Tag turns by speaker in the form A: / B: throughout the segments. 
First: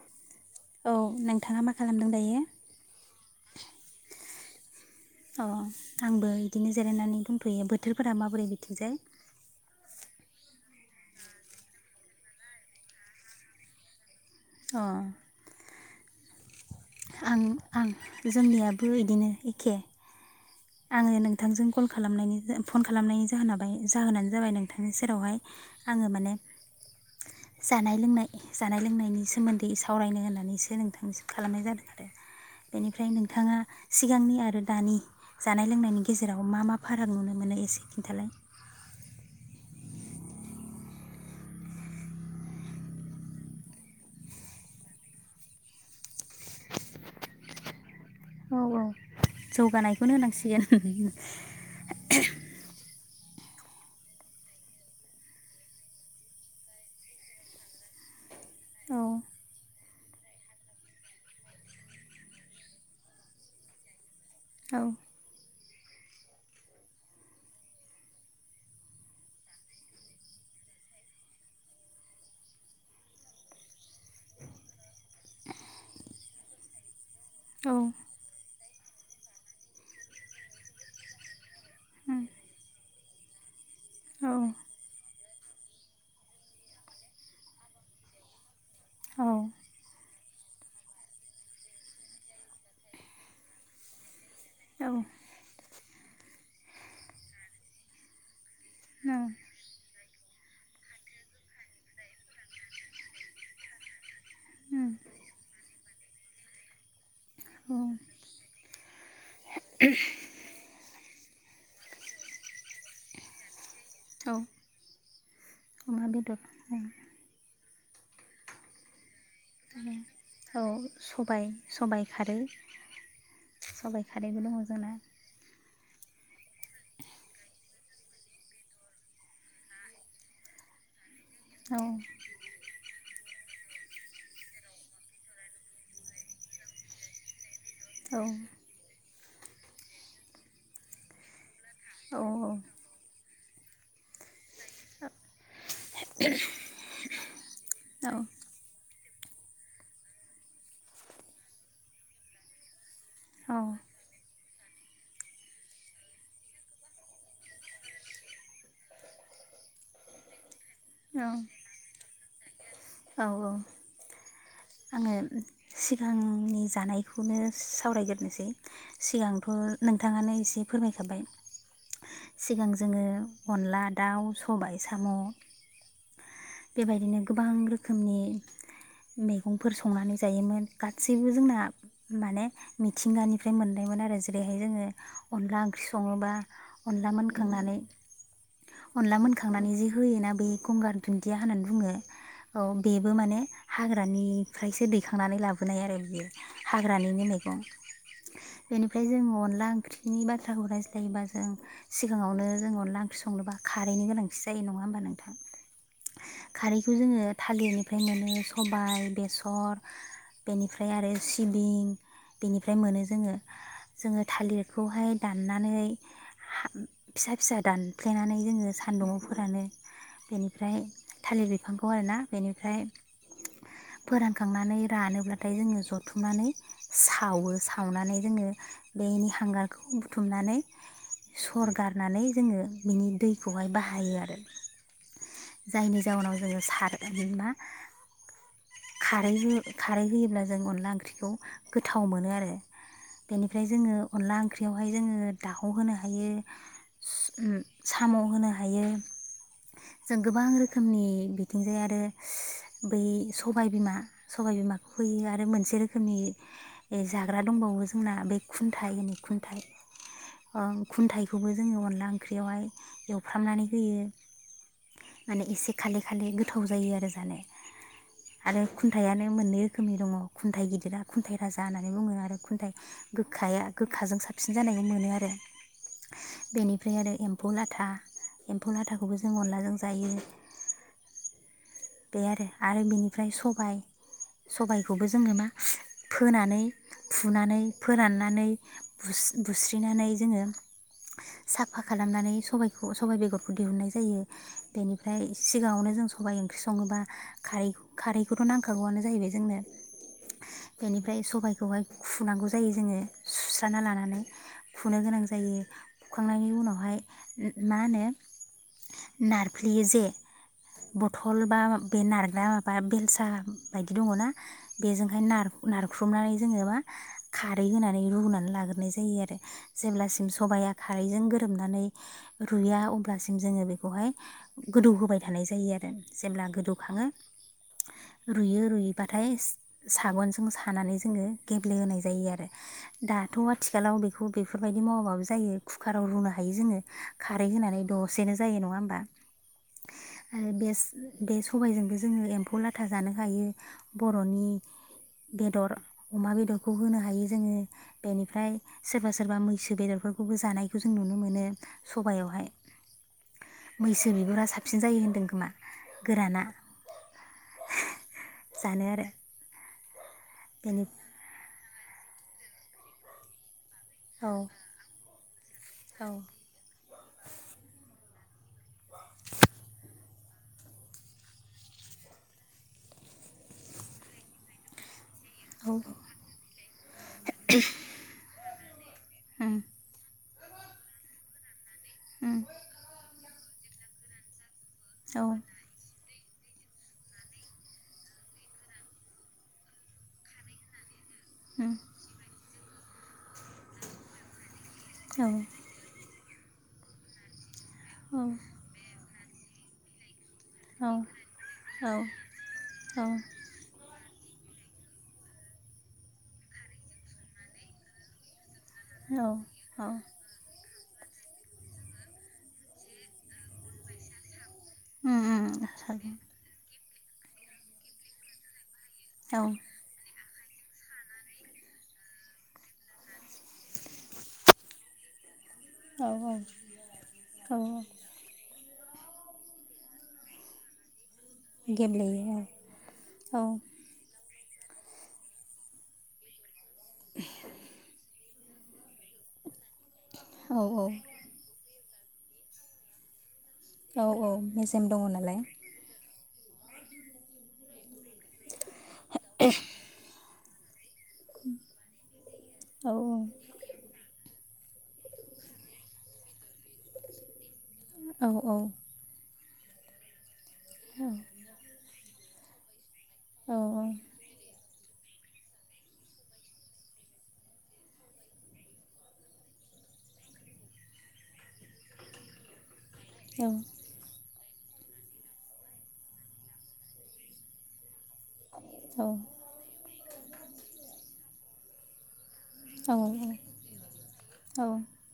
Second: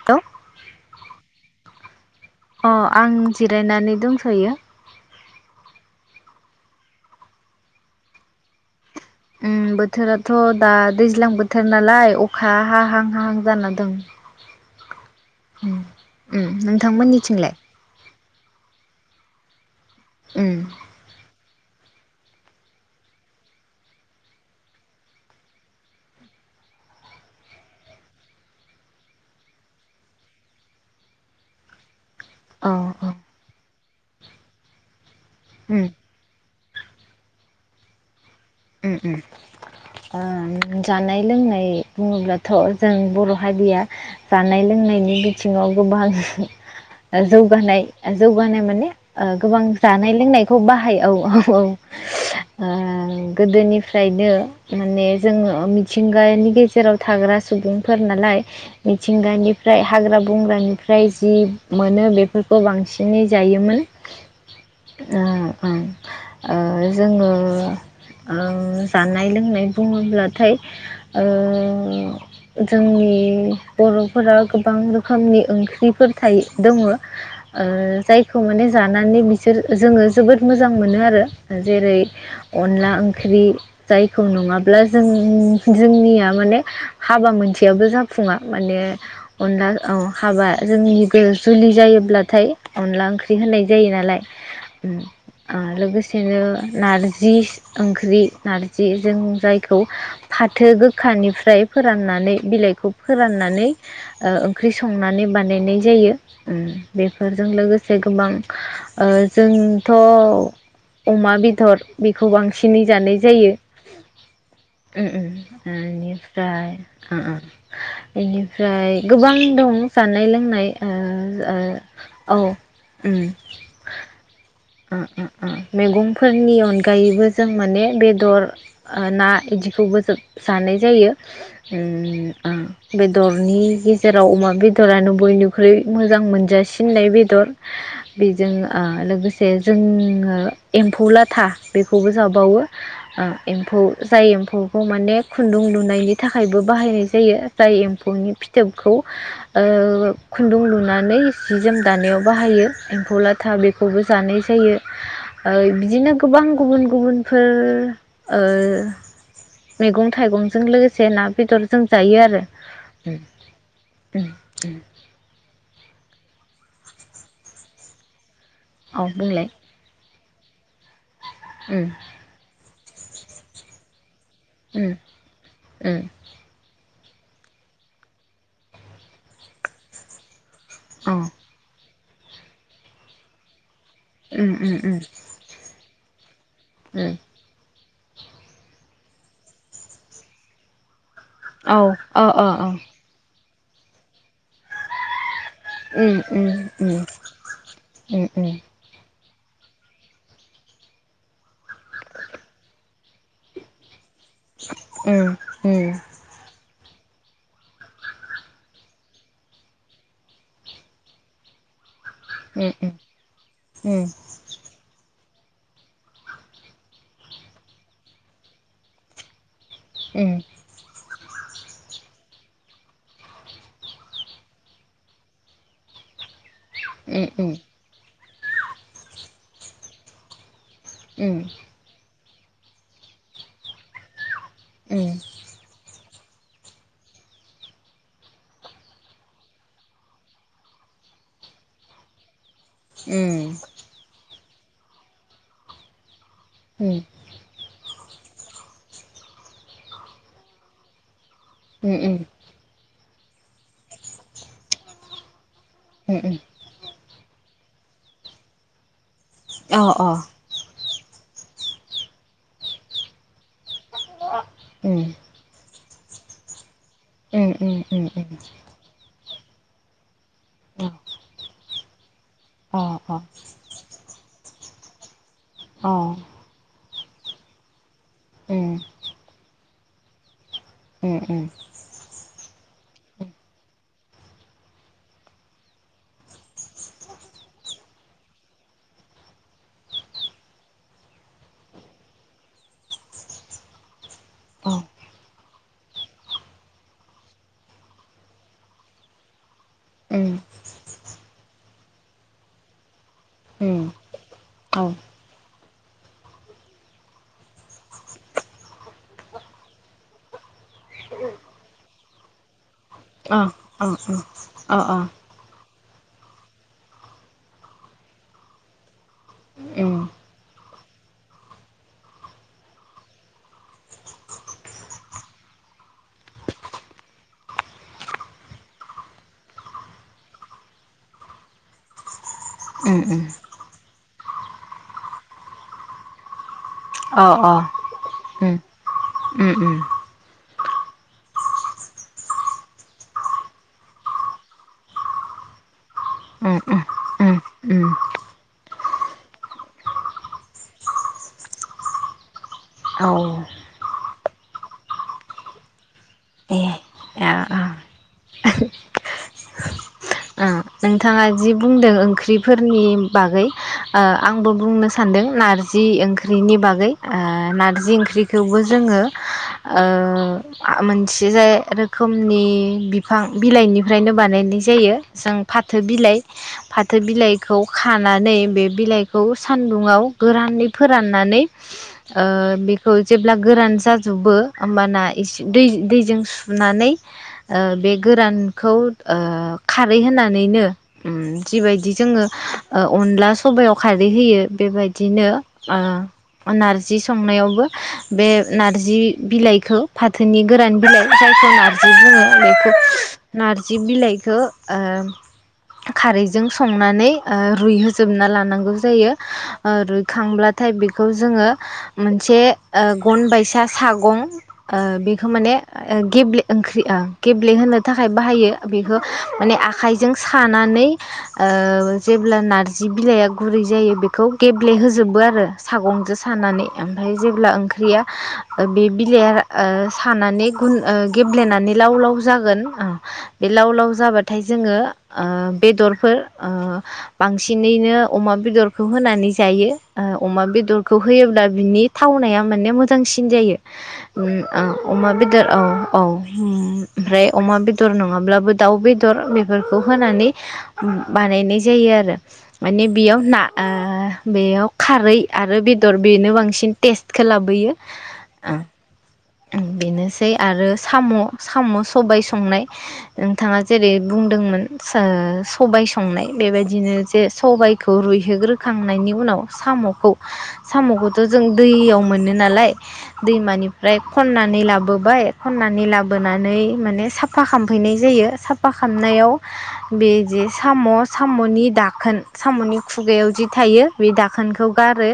A: Hello
B: औ नोंथाङा मा खालामदों दायो?
A: अ आं जिरायनानै दंथ'यो।
B: अ आंबो इदिनो जिरायनानै दंथ'यो बोथोरफोरा माबोरै बिथिंजाय?
A: उम बोथोराथ' दा दैज्लां बोथोर नालाय अखा हाहां हाहां जाना दं।
B: अ।
A: ओम नों
B: आं आं जोंनियाबो बिदिनो एखे
A: उम
B: आङो नोंथांजों कल खालामनायनि फन खालामनायनि जाहोन बाय जाहोनानो जाबाय नोंथांनि सेरावहाय आङो माने जानाय लोंनाय जानाय लोंनायनि सोमोन्दै सावरायनो होन्नानैसो नोंथांनि खालामनाय जादों।
A: अ
B: बेनिफ्राय
A: अ
B: नोंथाङा। सिगांनि आरो दानि। जानाय
A: उम
B: लोंनायनि गेजेराव मा मा। फाराग नुनो मोनो एसे खिन्थालाय।
A: उम उम ओम जानाय लोंनाय बुङोब्लाथ जों बर हारिया जानाय लोंनायनि बिथिङाव गोबां जौगानाय।
B: औ
A: जौगानाय
B: औ
A: माने ओ गोबां
B: जौगानायखौनो
A: जानाय लोंनायखौ
B: होनांसिगोन
A: बाहायो औ औ औ। गोदोनिफ्रायनो माने जोङो मिथिंगानि गेजेराव थाग्रा सुबुंफोर नालाय
B: औ
A: मिथिंगानिफ्राय हाग्रा बंग्रानिफ्राय जि मोनो बेफोरखौ बांसिनै जायोमोन
B: औ
A: ओ ओं जोङो। ओ जानाय लोंनाय बुङोब्लाथाय ओ जोंनि बरफोरा गोबां रोखोमनि ओंख्रिफोर थायो दङ जायखौ माने जानानै बिसोर जोङो जोबोद मोजां मोनो आरो जेरै। अनला ओंख्रि जायखौ
B: औ
A: नङाब्ला जों जोंनिया माने हाबा मोनसेयाबो जाफुङा माने
B: औ
A: अनला औ हाबा जोंनिबो जुलि जायोब्लाथाय अनला ओंख्रि होनाय जायो नालाय।
B: औ
A: उम। ओ लोगोसेनो नार जि ओंख्रि नारजि जों जायखौ फाथो गोखानिफ्राय फोराननानै बिलाइखौ फोराननानै ओंख्रि संनानै बानायनाय जायो बेफोर। फोरजों लोगोसे गोबां। ओ। जोंथ। अमा बेदर। बेखौ बांसिनै जानाय जायो। ओम ओम
B: अमा बेदर
A: बेनिफ्राय बेनिफ्राय गोबां दं। जानाय
B: औ
A: लोंनाय
B: सबाय सबाय
A: ओ
B: खारै
A: औ उम।
B: सबाय खारैबो दङ जोंना
A: ओ ओ ओ मेगं। फोरनि अनगायैबो जों माने बेदर ओ ना इदिखौबो जोब जानाय जायो। ओ
B: औ
A: ओम मोन- बेदरनि गेजेराव अमा बेदरानो बयनिख्रुइ मोजां मोनजासिननाय बेदर।
B: औ
A: बेजों ओ लोगोसे। जोङो एम्फौ लाथा। बेखौबो
B: औ
A: जाबावो ओ। एम्फौ जाय एम्फौ। एम्फौखौ माने खुन्दुं लुनायनि थाखायबो बाहायनाय जायो जाय
B: औ
A: एम्फौनि फिथोबखौ। ओ खुन्दुं लुनानै जि जोम दानायाव बाहायो एम्फौ लाथा
B: औ
A: बेखौबो नाय जायो ओ बिदिनो गोबां गुबुन गुबन फो ओ मेगं थाइगं जों लोगोसे ना बेदर जों जायो आरो उम उम उम
B: आङो सिगांनि दानायखौनो सावरायग्रोसै
A: औ
B: सिगांथ'
A: बुंलाय
B: नों थाङानो एसे फोरमायखाबाय
A: उम उम
B: सिगां जोङो अनला दाउ सबाय
A: उम औ
B: साम'
A: उम
B: बेबायदिनो गोबां रोखोमनि मै गंफोर संनानै जायोमोन गासैबो जोंना माने मिथिंगानिफ्राय मोन नो आरो जैरैहाय
A: उम
B: जोंङो
A: उम
B: अनला ओंख्रि सं सङोबा अनला
A: उम
B: मोनखांनानै अनला मोनखांनानै जि होयोना बे गंगार दुन्दिया होननानै
A: औ
B: बुङो
A: अ अ
B: औ
A: अ
B: बेबो माने हाग्रा निफ्रायसो दैखांनानै लाबो बियो आरो
A: उम
B: बियो
A: उम उम उम
B: हाग्रानिनो मैगं
A: उम
B: बेनिफ्राय जों अनला ओंख्रिनि बाथ्राखौ रायज्लायोबा जों सिगाङावनो जों अनला ओंख्रि संनोबा खारैनो गोनां जायो नङा होमबा
A: उम
B: नोंथां।
A: उम
B: खारै खौ जोङो थालिरनिफ्राय मोनो सम बाइ, बेसर बेनिफ्राय आरो सिबिं
A: औ
B: बेनिफ्राय मोनो जोङो जोङो थालिरखौहाय दाननानै फिसा फिसा दानफ्लेनानै जोङो सान्दुुंआवफोरानो बेनिफ्राय थालिर बिफांखौ आरोना बेनिफ्राय फोरानखांनानै रानोब्लाथाय जोङो जथुमनानै सावो सावनानै जोङो बेनि हांगारखौ बुथुमनानै सर गारनानै जोङो बिनि दैखौहाय बाहायो आरो
A: ओ
B: जायनि जाउनाव जोङो सार मा खारै खारै होयोब्ला जों अनला ओंख्रिखौ गोथाव मोनो आरो बेनिफ्राय जोङो अनला ओंख्रियावहाय जोङो दाव होनो हायो। ओम साम' होनो हायो। जों गोबां रोखोमनि बि थिंजाय आरो बै सबाय बिमा, सबाय बिमाखौ फोयो आरो मोन से रोखोमनि ए जाग्रा दंबावो जोंना बै खुन्थाय होनो खुनथाइ। ओं खुन्थायाइखौबो जोङो अनला ओंख्रियावहाय एवफ्रामनानै होयो। माने इ से खाले खाले गोथाव जायो आरो जानो
A: उम उम उम उम
B: आरो खुन्थाइआनो मोननै रोखोमनि दङ। खुनथाइ गिदिरा खुनथाइ राजा होन नानै बुङो आरो। खुन्थाइ गोखाया गोखाजों साब फिन जानायखौ मोनो आरो
A: अ
B: ओमफ्राय आरो एम्फौ लाथा एम्फौ लाथाखौबो जों अनला जों जायो।
A: उम उम
B: बे आरो आरो बेनिफ्राय सबाय सबायखौबो जोङो मा फोनानै फुनानै फोराननानै बुस्रि-बुस्रिनानै जोङो साफा खालामनानै सबाइखौ सबाइ बेगरखौ दिहुननाय जायो। बेनिफ्राय सिगाङावनो जों सबाय ओं ख्रि सङोबा खारै खारैखौथ' नांखागौआनो जाहैबाय जोंनो।
A: ओम
B: फ्राय सबायखौहाय खुनांगौ जायो जोङो सुस्राना लानानै खुनो गोनां जायो। खुखांनायनि उनावहाय उम मा होनो नारफ्लेयो जे ब थल बा बे नारग्रा बा बेलसा बायदि दङ ना बेजोंहाय नार ख्रुबनानै जोङो मा खारै होनानै रुनानै लाग्रोनाय जायो आरो जेब्लासिम सबाया खारैजों गोरोबनानै रुया अब्लासिम जोङो बेखौहाय गोदौ होबाय थानाय जायो आरो जेब्ला गोदौखाङो रुयो रुयोबाथाय साबोनजों सानानै जोङो गेब्लेहोनाय जायो आरो दाथ' आथि आथिखालाव बेखौ बेफोरबायदि मावाबाबो जायो कुकाराव रुनो हायो जोङो खारै होनानै दसेनो जायो नंया होमबा। बे सबायजोंबो जोंङो एम्फौ लाथा जानो हायो बर'नि बेदर अमा बेदरखौ होनो हायो जोंङो बेनिफ्राय सोरबा सोरबा मैसो बेदरफोरखौबो जानायखौ जों नुनो मोनो सबयावहाय मैसो बिगुरा साबसिन जायो होनदों खोमा गोराना
A: ए
B: जानो आरो
A: ओ
B: बेनि
A: नोंथाङा जि बुंदों ओंख्रिफोरनि बागै ओ
B: औ
A: आंबो बुंनो सान्दों नारजि जि
B: औ
A: ओंख्रिनि बागै ओ नारजि ओंख्रि थेवबो जोंङो ओ मोनसे रोखोमनि बिफां
B: औ
A: फाथो बिलाइ फाथो बिलाइखौ खानानै बे बिलाइखौ
B: उम
A: सानदुंङआव गोरानै फोराननानै ओ
B: उम
A: बेखौ जेब्ला गोरान जाजोबो होमबाना
B: औ उम
A: इसे दै-दैजों सुनानै ओ बे गोरानखौ ओ खारै होनानै नैैनो उम जिबायदि जोंङो ओ अनला सबायाव खारै होयो
B: औ
A: बेबायदिनो ओ नारजि संनायावबो
B: औ
A: बे नारजि बिलाइखौ फा थोनि गोरान बिलाइ जायखौ नार्जि बुङो बेखौ नार्जि बिलाइ खौ ओ खारैजों संनानै ओ रुइहोजोबना लानांगौ जायो
B: औ
A: ओ
B: औ उम
A: रुइखांबा नाथाय बेखौ जोंङो मोनसे ओ गन बायसा सागं ओ
B: उम
A: बेखौ माने
B: औ
A: ओ गेब्ले ओंख्रि गेब्ले होनो थाखाय बाहायो। बेखौ माने आखाय। नों सानानै जेब्ला नारजि बिलाइआ गुरै जायो बेखौ गेब्लेहोजोबो आरो। सागंजों
B: औ
A: सानानै ओमफ्राय जेब्ला
B: औ औ
A: ओंख्रिया। बे बिलाइआ सानानै गुन। गेब्लेनानै लाव लाव
B: गेब्लेयो
A: जागोन
B: औ
A: बे लाव लाव जाबा। ओमफ्राय जोङो ओ बेदरफोर ओ। बांसिनैनो अमा बेदरखौ होनानै जायो। ओ अमा
B: औ औ
A: बेदरखौ होयोब्ला बिनि थावनाया माने मोजांसिन जायो।
B: औ औ
A: ओम
B: मेजेम
A: ओ
B: दङ
A: अमा
B: नालाय
A: बेदर औ औ। होम ओमफ्राय अमा बे अमा बेदर नङाब्लाबो दाउ बेदर बेफोर। होननानै। बानायनाय जायो आरो माने
B: औ
A: बेयाव ना ओ बेयाव खारै आरो बेदर बेनो बांसिन टेस्टखो लाबोयो।
B: औ औ।
A: ओं बेनोसै। आरो साम साम सबाय संनाय।
B: औ
A: नोंथाङा जेरै बुंदोंमोन। सो सबाय संनाय बेबायदिनो जे सबायखौ रुइहोग्रोखांनायनि उनाव सामखौ सामखौथ जों दैयाव मोनो नालाय।
B: औ
A: दैमानिफ्राय खनानै। खनानै लाोबोबाय खननानै लाबोनानै माने साफा खालाफैना जायो साबफा
B: औ
A: खालामनायाव। बेजे साम सामनि दाखोन। सामनि खुगायाव जि थायो बे दाखोनखौ गारो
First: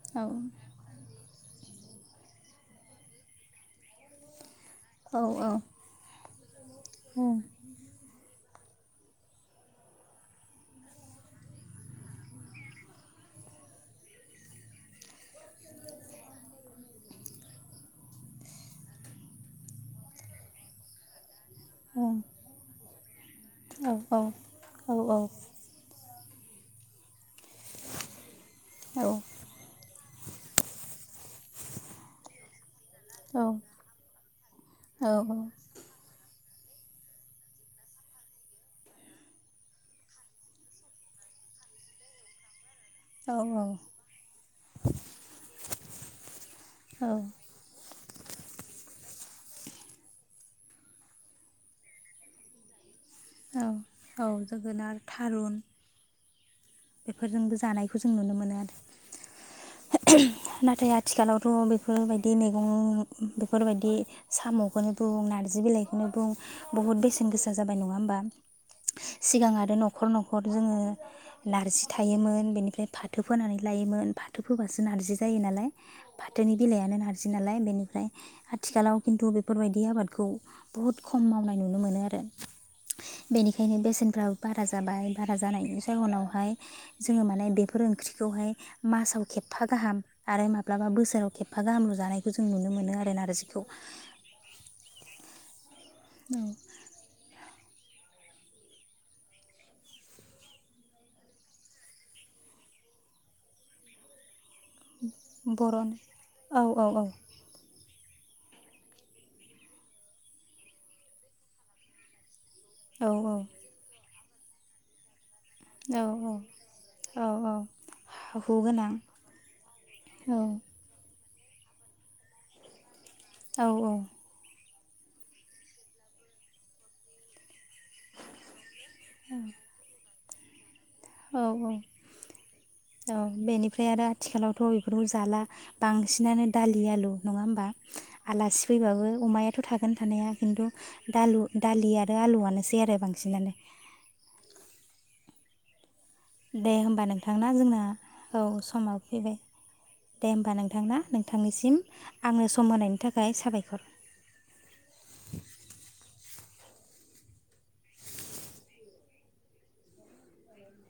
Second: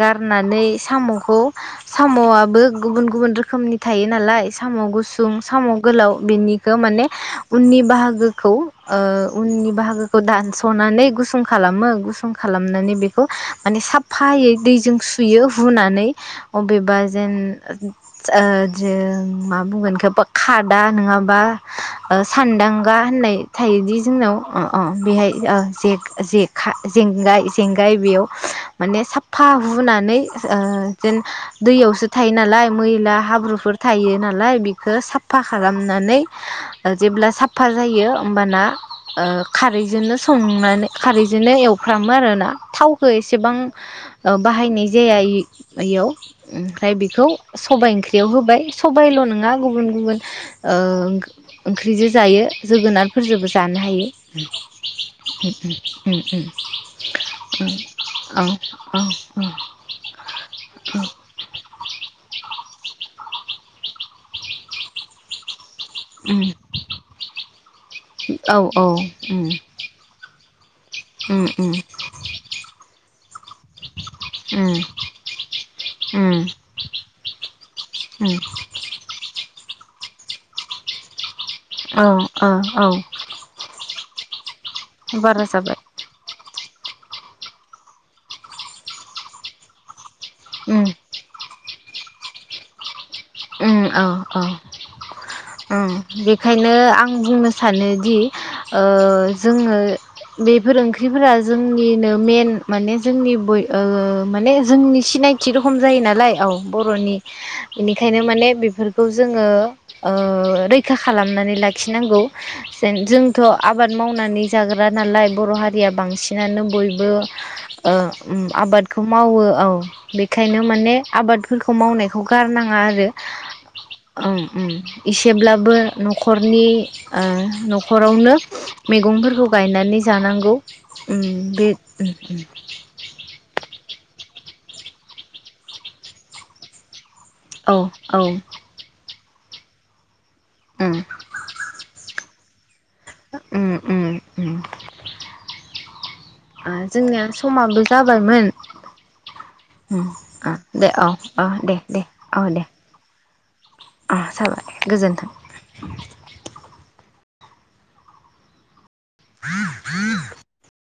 A: गारनानै सामखौ सामआबो गुबुन गुबुन रोखोमनि थायो नालाय। साम गुसुं साम गोलाव बेनिखौ माने उननि बाहागो औ उननि बाहागोखौ दानसनानै गुसुं खालामो गुसुं खालामनानै बेखौ माने साफायै दैजों सुयो हुनानै अबेबा जेन ओ जे माबुंगोन इखो खादा नङाबा ओ सानदां बा। होननाय थायोदि जोंनाव अ अ
B: औ
A: बेहाय ओ जे जेखा जेंगाय जेंगाय बेयाव माने
B: औ
A: साफा हुनानै ओ जेन दैयावसो थायो नालाय मैला हाब्रुफोर थायो नालाय बेखौ साफा खालामनानै ओ जेब्ला साफा जायो होमबाना ओ खारैजोंनो संनानै खारैजोंनो एवफ्रामो आरो ना। थावखौ एसेबां ओ बाहायनाय जाया इयाव ओमफ्राय बेखौ सबाय ओंख्रि बेयाव होबाय सबायल' नोङा गुबुन गुबुन ओ ओंख्रिजों जायो। जोगोनार फोरजोंबो जानो हायो
B: जोगोनार थारुन
A: उम उम उम [inaudible]
B: बेफोरजोंबो जानायखौ जों नुनो मोनो आरो
A: औ औ उम
B: नाथाय आथिखालावथ' बेफोरबायदि मैग [unintelligible] बेफोरबायदि साम'खौनो बुं नारजि बिलाइ खौनो बुं बुहुत बेसेन गोसा जाबाय नङा होमबा
A: औ औ उम
B: सिगां आरो न'खर न'ख खर जोङो
A: उम
B: नार्जि थायोमोन बेनिफ्राय फाथो फोनानै लायोमोन फाथो
A: उम
B: फोबासो नार्जि जायो नालाय
A: उम
B: फाथोनि बिलायानो नारजि नालाय बेनिफ्राय
A: उम
B: आथिखालाव खिन्थु बेफोरबायदि आबाद खौ बहुद खम मावनाय नुनो मोनो
A: औ
B: आरो
A: औ औ
B: बेनिखायनो बेसेनफ्राबो बारा जाबाय बारा जानायनि जाहोनाव जोङो माने बेफोर ओंख्रिखौहाय मासाव खेबफा गाहाम आरो
A: उम
B: माब्लाबा बोसोराव खेफा गाहामल जानायखौ जों नुनो मोनो आरोना
A: उम औ औ ओं बेखायनो आं बुंनो सा सानोदि ओ जोङो बेफोर ओंख्रिफोरा जोंनिनो मेन माने जोंनि बय ओ माने जोंनि सिनायथि रखम
B: बर'नि
A: जायो नालाय औ बर'नि बेनि ओंखायनो माने बेफोरखौ जोङो ओ रैखा खालामनानै लाखिनांगौ। जेन
B: औ
A: जोंथ' आबाद मावनो नानै जाग्रा नालाय बर' हारिया
B: औ
A: बांसिनानो बयबो
B: औ औ
A: ओ उम
B: हु गोनां
A: आबादखौ मावो औ
B: औ
A: बेखायनो माने आबाद फोरखौ मावनायखौ गारनाङा आरो
B: औ औ
A: उम इसेब्लाबो न'खरनि ओ न' खरावनो मैगंफोरखौ गायनानै जानांगौ। उम
B: औ
A: बे [unintelligible]
B: ओमफ्राय आरो आथिखालावथ' बेफोरखौ जाला बांसिनानो दालि आलु। नङा होमबा
A: औ औ
B: आलासि फैबाबो। अमायाथ' थागोन थानाया खिन्थु
A: उम
B: दालु-दालि आरो आलुआनो। [unintelligible]
A: उम उम उम।
B: दे
A: ओ
B: होमबा
A: जोंनिया
B: नोंथां ना जोंना
A: समाबो
B: औ
A: जाबायमोन
B: समाव फैबाय
A: उम
B: दे
A: ओ
B: होमबा नोंथां
A: दे
B: ना
A: औ औ दे
B: नोंथांनिसिम आंनो सम होनायनि थाखाय। गाय साबायखर।
A: आ जाबाय गोजोन्थों। [inaudible]